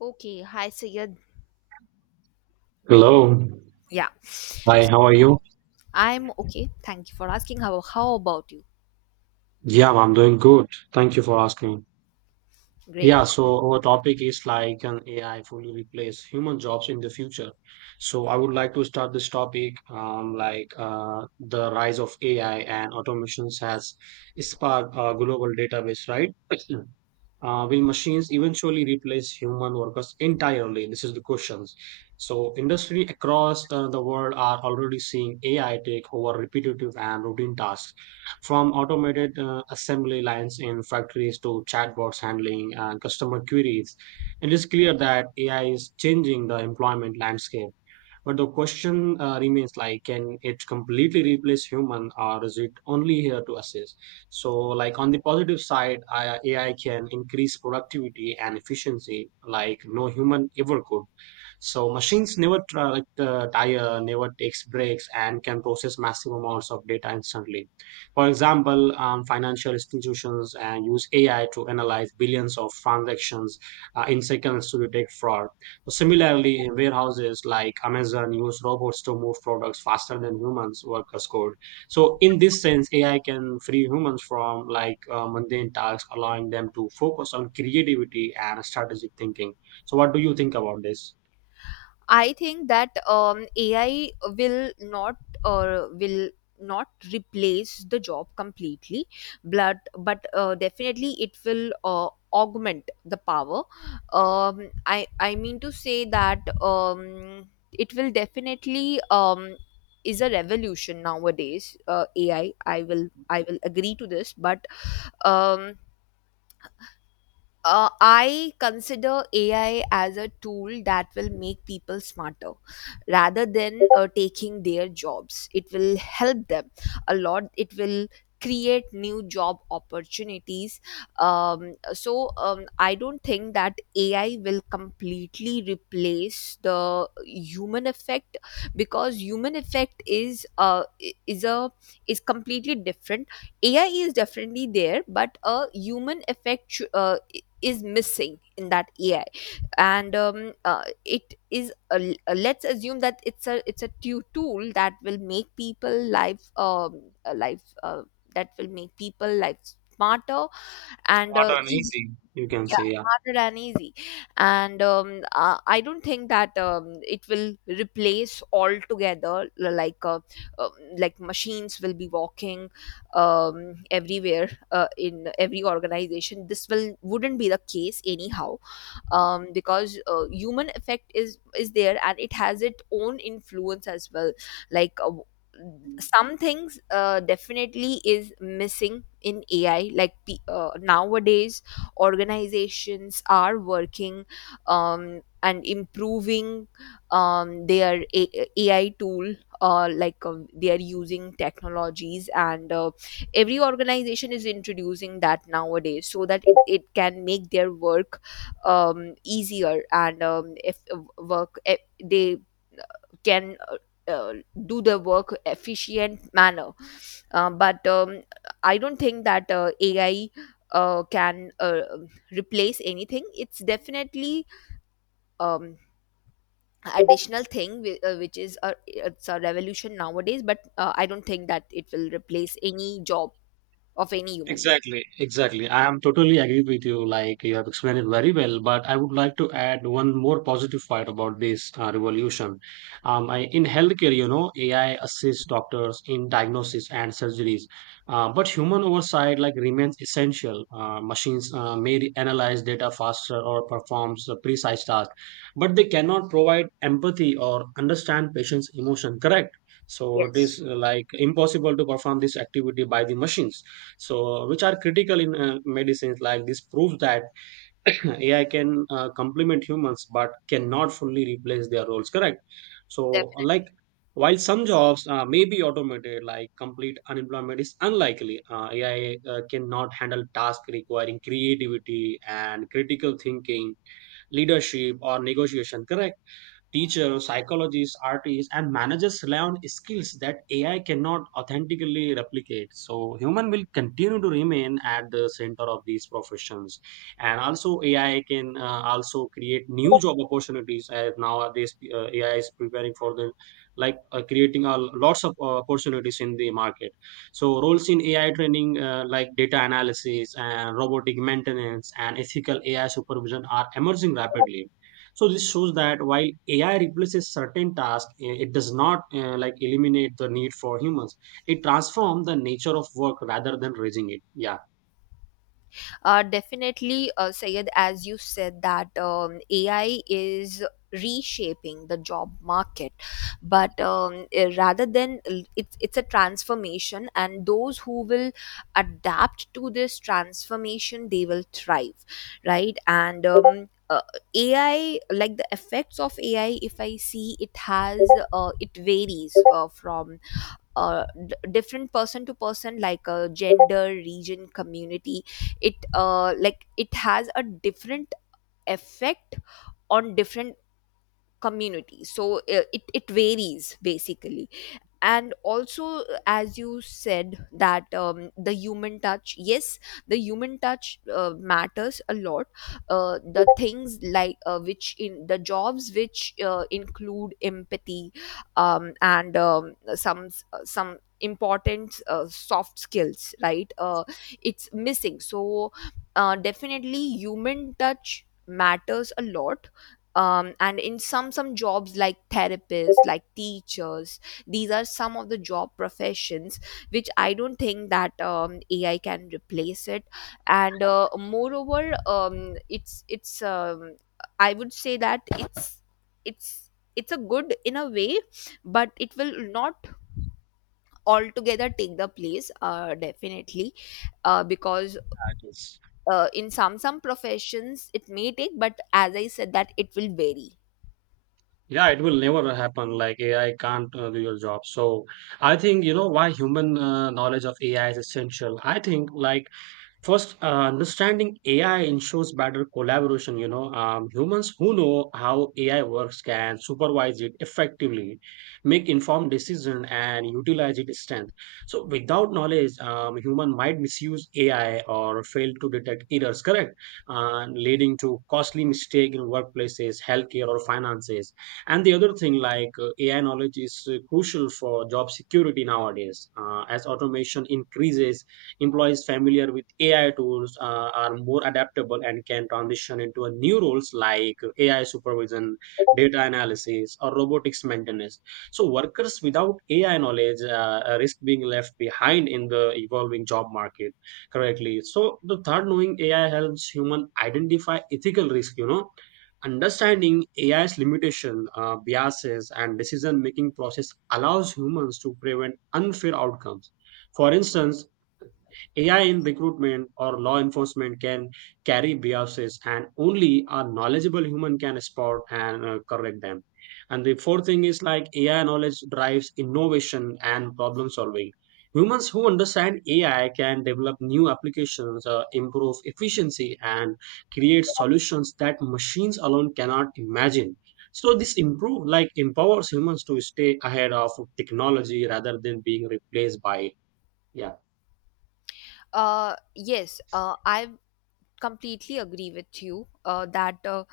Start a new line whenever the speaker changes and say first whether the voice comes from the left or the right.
left: Okay, hi Sayed.
right: Hello.
left: Yeah,
right: Hi, how are you?
left: I'm okay. Thank you for asking. How about you?
right: Yeah, I'm doing good. Thank you for asking.
left: Great.
right: Yeah, so our topic is like an AI fully replace human jobs in the future. So I would like to start this topic like the rise of AI and automations has sparked a global database, right? Will machines eventually replace human workers entirely? This is the questions. So, industry across the world are already seeing AI take over repetitive and routine tasks, from automated assembly lines in factories to chatbots handling customer queries. It is clear that AI is changing the employment landscape. But the question remains like, can it completely replace human or is it only here to assist? So like on the positive side, AI can increase productivity and efficiency like no human ever could, so machines never tire, never takes breaks, and can process massive amounts of data instantly. For example, financial institutions and use AI to analyze billions of transactions in seconds to detect fraud. So similarly, warehouses like Amazon use robots to move products faster than humans workers could. So in this sense, AI can free humans from like mundane tasks, allowing them to focus on creativity and strategic thinking. So what do you think about this?
left: I think that AI will not will not replace the job completely, but definitely it will augment the power. I mean to say that it will definitely is a revolution nowadays. AI. I I will I will agree to this, but um I consider AI as a tool that will make people smarter rather than taking their jobs. It will help them a lot. It will create new job opportunities. I don't think that AI will completely replace the human effect because human effect is is a is completely different. AI is definitely there, but a human effect is missing in that AI, and it is let's assume that it's a tool that will make people life life that will make people life smarter and
right: Not an easy, you can
left: yeah,
right: say.
left: smarter and easy, and I don't think that it will replace altogether, like um, like machines will be walking everywhere in every organization. This will wouldn't be the case anyhow, because human effect is there and it has its own influence as well, like some things definitely is missing in AI. Nowadays organizations are working and improving their AI tool, like they are using technologies, and every organization is introducing that nowadays so that it can make their work easier, and if they can uh, do their work efficient manner. But I don't think that AI can replace anything. It's definitely um, additional thing, which is it's a revolution nowadays, but I don't think that it will replace any job of any human being.
right: Exactly, exactly. I am totally agree with you. Like you have explained it very well, but I would like to add one more positive part about this revolution. In healthcare, AI assists doctors in diagnosis and surgeries, but human oversight like remains essential. Machines may analyze data faster or performs a precise tasks, but they cannot provide empathy or understand patients' emotion. Correct. So it
left: Yes.
right: is like impossible to perform this activity by the machines, so which are critical in medicines, like this proves that AI can complement humans but cannot fully replace their roles, correct. So like while some jobs may be automated, like complete unemployment is unlikely. AI cannot handle tasks requiring creativity and critical thinking, leadership or negotiation, correct. Teachers, psychologists, artists, and managers rely on skills that AI cannot authentically replicate. So human will continue to remain at the center of these professions, and also AI can also create new job opportunities. As nowadays, AI is preparing for the, like creating a lots of opportunities in the market. So roles in AI training, like data analysis and robotic maintenance and ethical AI supervision are emerging rapidly, so this shows that while AI replaces certain tasks, it does not like eliminate the need for humans. It transforms the nature of work rather than raising it. Yeah.
left: Definitely, Sayed, as you said, that AI is reshaping the job market, but rather than, it's a transformation, and those who will adapt to this transformation, they will thrive, right? and AI, like the effects of AI, if I see, it has it varies from different person to person, like a gender, region, community. It like it has a different effect on different communities, so it varies basically. And also as you said that the human touch, yes, the human touch matters a lot. The things like which in the jobs which include empathy and some important soft skills, right? It's missing. So definitely human touch matters a lot, and in some jobs like therapists, like teachers, these are some of the job professions which I don't think that AI can replace it. And moreover, it's I would say that it's a good in a way, but it will not altogether take the place. Definitely because
right: That is.
left: in some professions it may take, but as I said, that it will vary.
right: Yeah, it will never happen, like AI can't do your job. So I think you know why human knowledge of AI is essential. I think like first, understanding AI ensures better collaboration. Humans who know how AI works can supervise it effectively, make informed decision and utilize its strength. So without knowledge, human might misuse AI or fail to detect errors, correct, and leading to costly mistake in workplaces, healthcare or finances. And the other thing, like AI knowledge is crucial for job security nowadays, as automation increases. Employees familiar with AI tools are more adaptable and can transition into a new roles like AI supervision, data analysis or robotics maintenance. So workers without AI knowledge risk being left behind in the evolving job market, correctly. So the third, knowing AI helps human identify ethical risk, you know. Understanding AI's limitation, biases, and decision-making process allows humans to prevent unfair outcomes. For instance, AI in recruitment or law enforcement can carry biases, and only a knowledgeable human can spot and correct them. And the fourth thing is like AI knowledge drives innovation and problem solving. Humans who understand AI can develop new applications, improve efficiency, and create solutions that machines alone cannot imagine. So this improve like empowers humans to stay ahead of technology rather than being replaced by it. Yeah.
left: Yes I have completely agree with you, uh, that uh,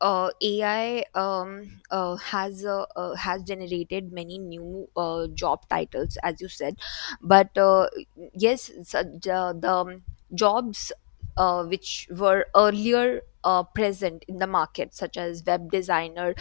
left: uh, AI has generated many new job titles, as you said. But Yes, so the jobs which were earlier present in the market, such as web designer,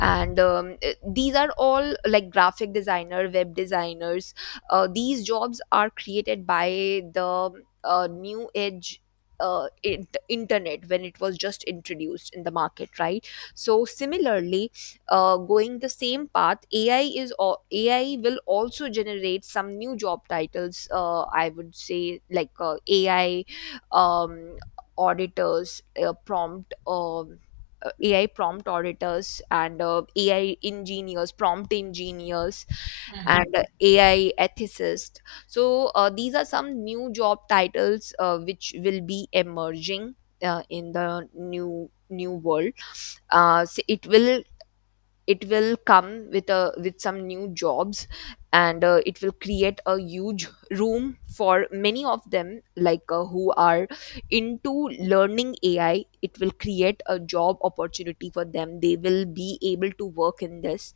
left: these are all like graphic designer, web designers, these jobs are created by the new age internet, when it was just introduced in the market, right? So similarly, going the same path, AI will also generate some new job titles. I would say, like ai um, auditors, prompt AI prompt auditors, and AI engineers, prompt engineers, and AI ethicist. So these are some new job titles which will be emerging in the new world. Uh, so it will it will come with a with some new jobs, and it will create a huge room for many of them, like who are into learning AI. It will create a job opportunity for them. They will be able to work in this.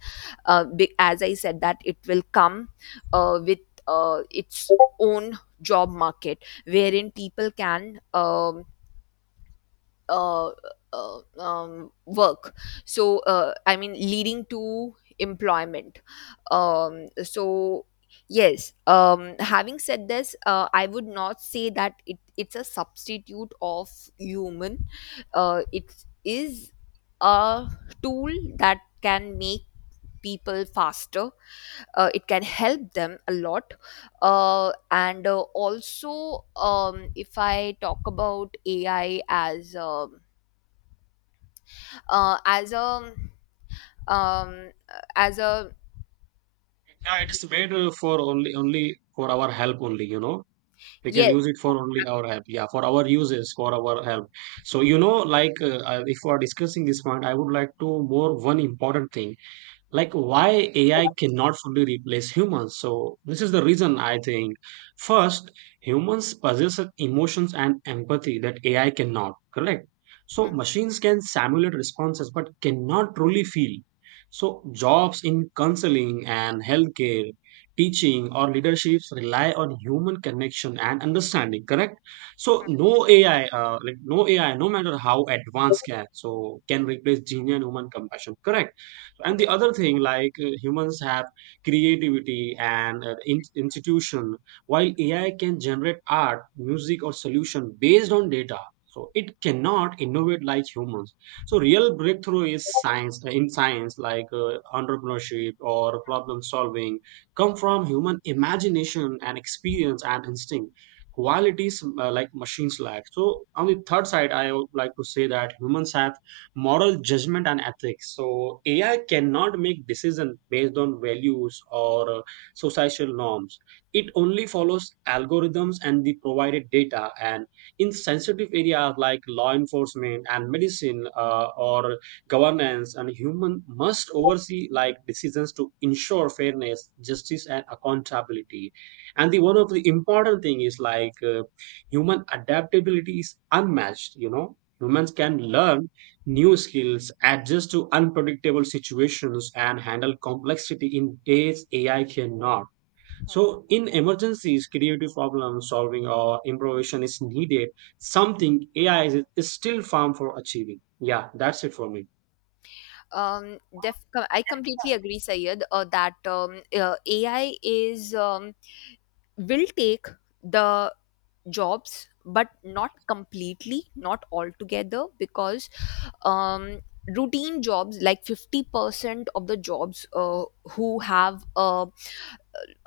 left: As I said, that it will come with its own job market, wherein people can uh, work, so I mean, leading to employment. um, so yes, having said this, I would not say that it's a substitute of human. It is a tool that can make people faster. It can help them a lot. And Also, if I talk about AI uh, as a um as a
right: Yeah, it's made for only for our help only. We can use
left: yes.
right: it for only our help. Yeah, for our uses, for our help. So like if we are discussing this point, I would like to more one important thing, like why AI cannot fully replace humans. So this is the reason I think. First, humans possess emotions and empathy that AI cannot, correct? So
left: Hmm,
right: machines can simulate responses but cannot truly feel. So jobs in counseling and healthcare, teaching or leaderships rely on human connection and understanding, correct? So no AI, like no AI, no matter how advanced can, so can replace genuine human compassion, correct? And the
left: correct.
right: other thing, like humans have creativity and institution, while AI can generate art music or solution based on data, so it cannot innovate like humans. So real breakthrough is science, in science, like entrepreneurship or problem solving come from human imagination and experience and instinct, qualities like machines lack. So on the third side, I would like to say that humans have moral judgment and ethics, so AI cannot make decisions based on values or societal norms. It only follows algorithms and the provided data. And in sensitive areas like law enforcement and medicine, or governance, and human must oversee like decisions to ensure fairness, justice and accountability. And the one of the important thing is like, human adaptability is unmatched, you know, humans can learn new skills, adjust to unpredictable situations, and handle complexity in ways AI cannot. So, in emergencies, creative problem solving or improvisation is needed, something AI is still farm for achieving. Yeah, that's it for me.
left: um I completely agree, Sayed, that AI is, will take the jobs, but not completely, not altogether, because um routine jobs, like 50% of the jobs who have a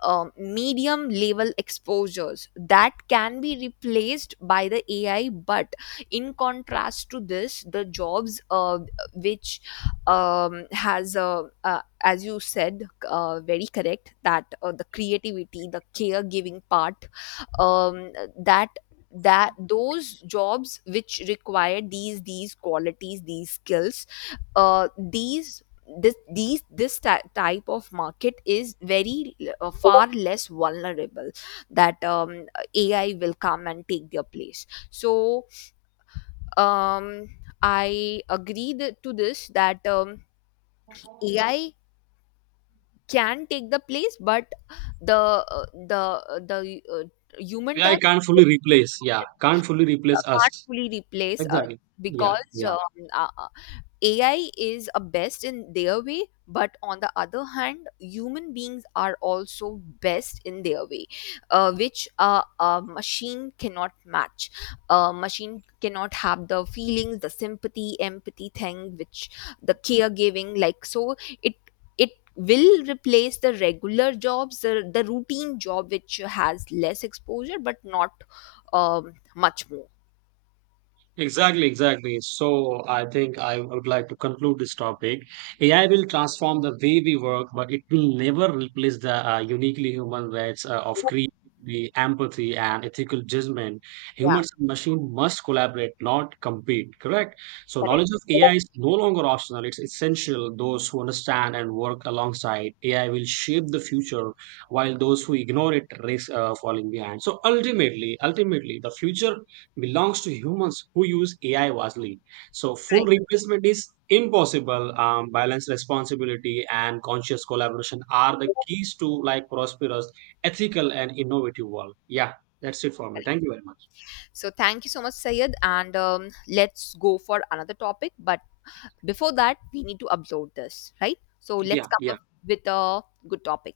left: medium level exposures, that can be replaced by the AI. But in contrast to this, the jobs which as you said, very correct, that the creativity, the caregiving part, um, that those jobs which require these qualities, these skills, uh, these type of market is very far less vulnerable, that AI will come and take their place. So um, I agree to this, that AI can take the place, but the uh, the the uh, human
right: AI
left: touch
right: can't fully replace, yeah, can't fully replace us.
left: can't fully replace us,
right: Exactly. Yeah,
left: because
right: yeah.
left: uh, uh, AI is a best in their way, but on the other hand, human beings are also best in their way, which a machine cannot match. A machine cannot have the feelings, the sympathy, empathy thing, which the caregiving, like, so it it will replace the regular jobs, the routine job which has less exposure but not much more.
right: Exactly, exactly. So I think I would like to conclude this topic. AI will transform the way we work, but it will never replace the uniquely human traits of creativity, empathy, and ethical judgment.
left: Yeah,
right: Humans and machines must collaborate, not compete. Correct. So
left: correct.
right: knowledge of AI is no longer optional; it's essential. Those who understand and work alongside AI will shape the future, while those who ignore it risk falling behind. So ultimately, the future belongs to humans who use AI wisely. So full replacement is impossible. Balance, responsibility, and conscious collaboration are the
left: Correct.
right: keys to like prosperous, ethical, and innovative world. Yeah, that's it for me. Thank you very much.
left: So thank you so much, Sayed. And let's go for another topic. But before that, we need to upload this, right? So let's
right: Yeah,
left: come
right: yeah.
left: up with a good topic.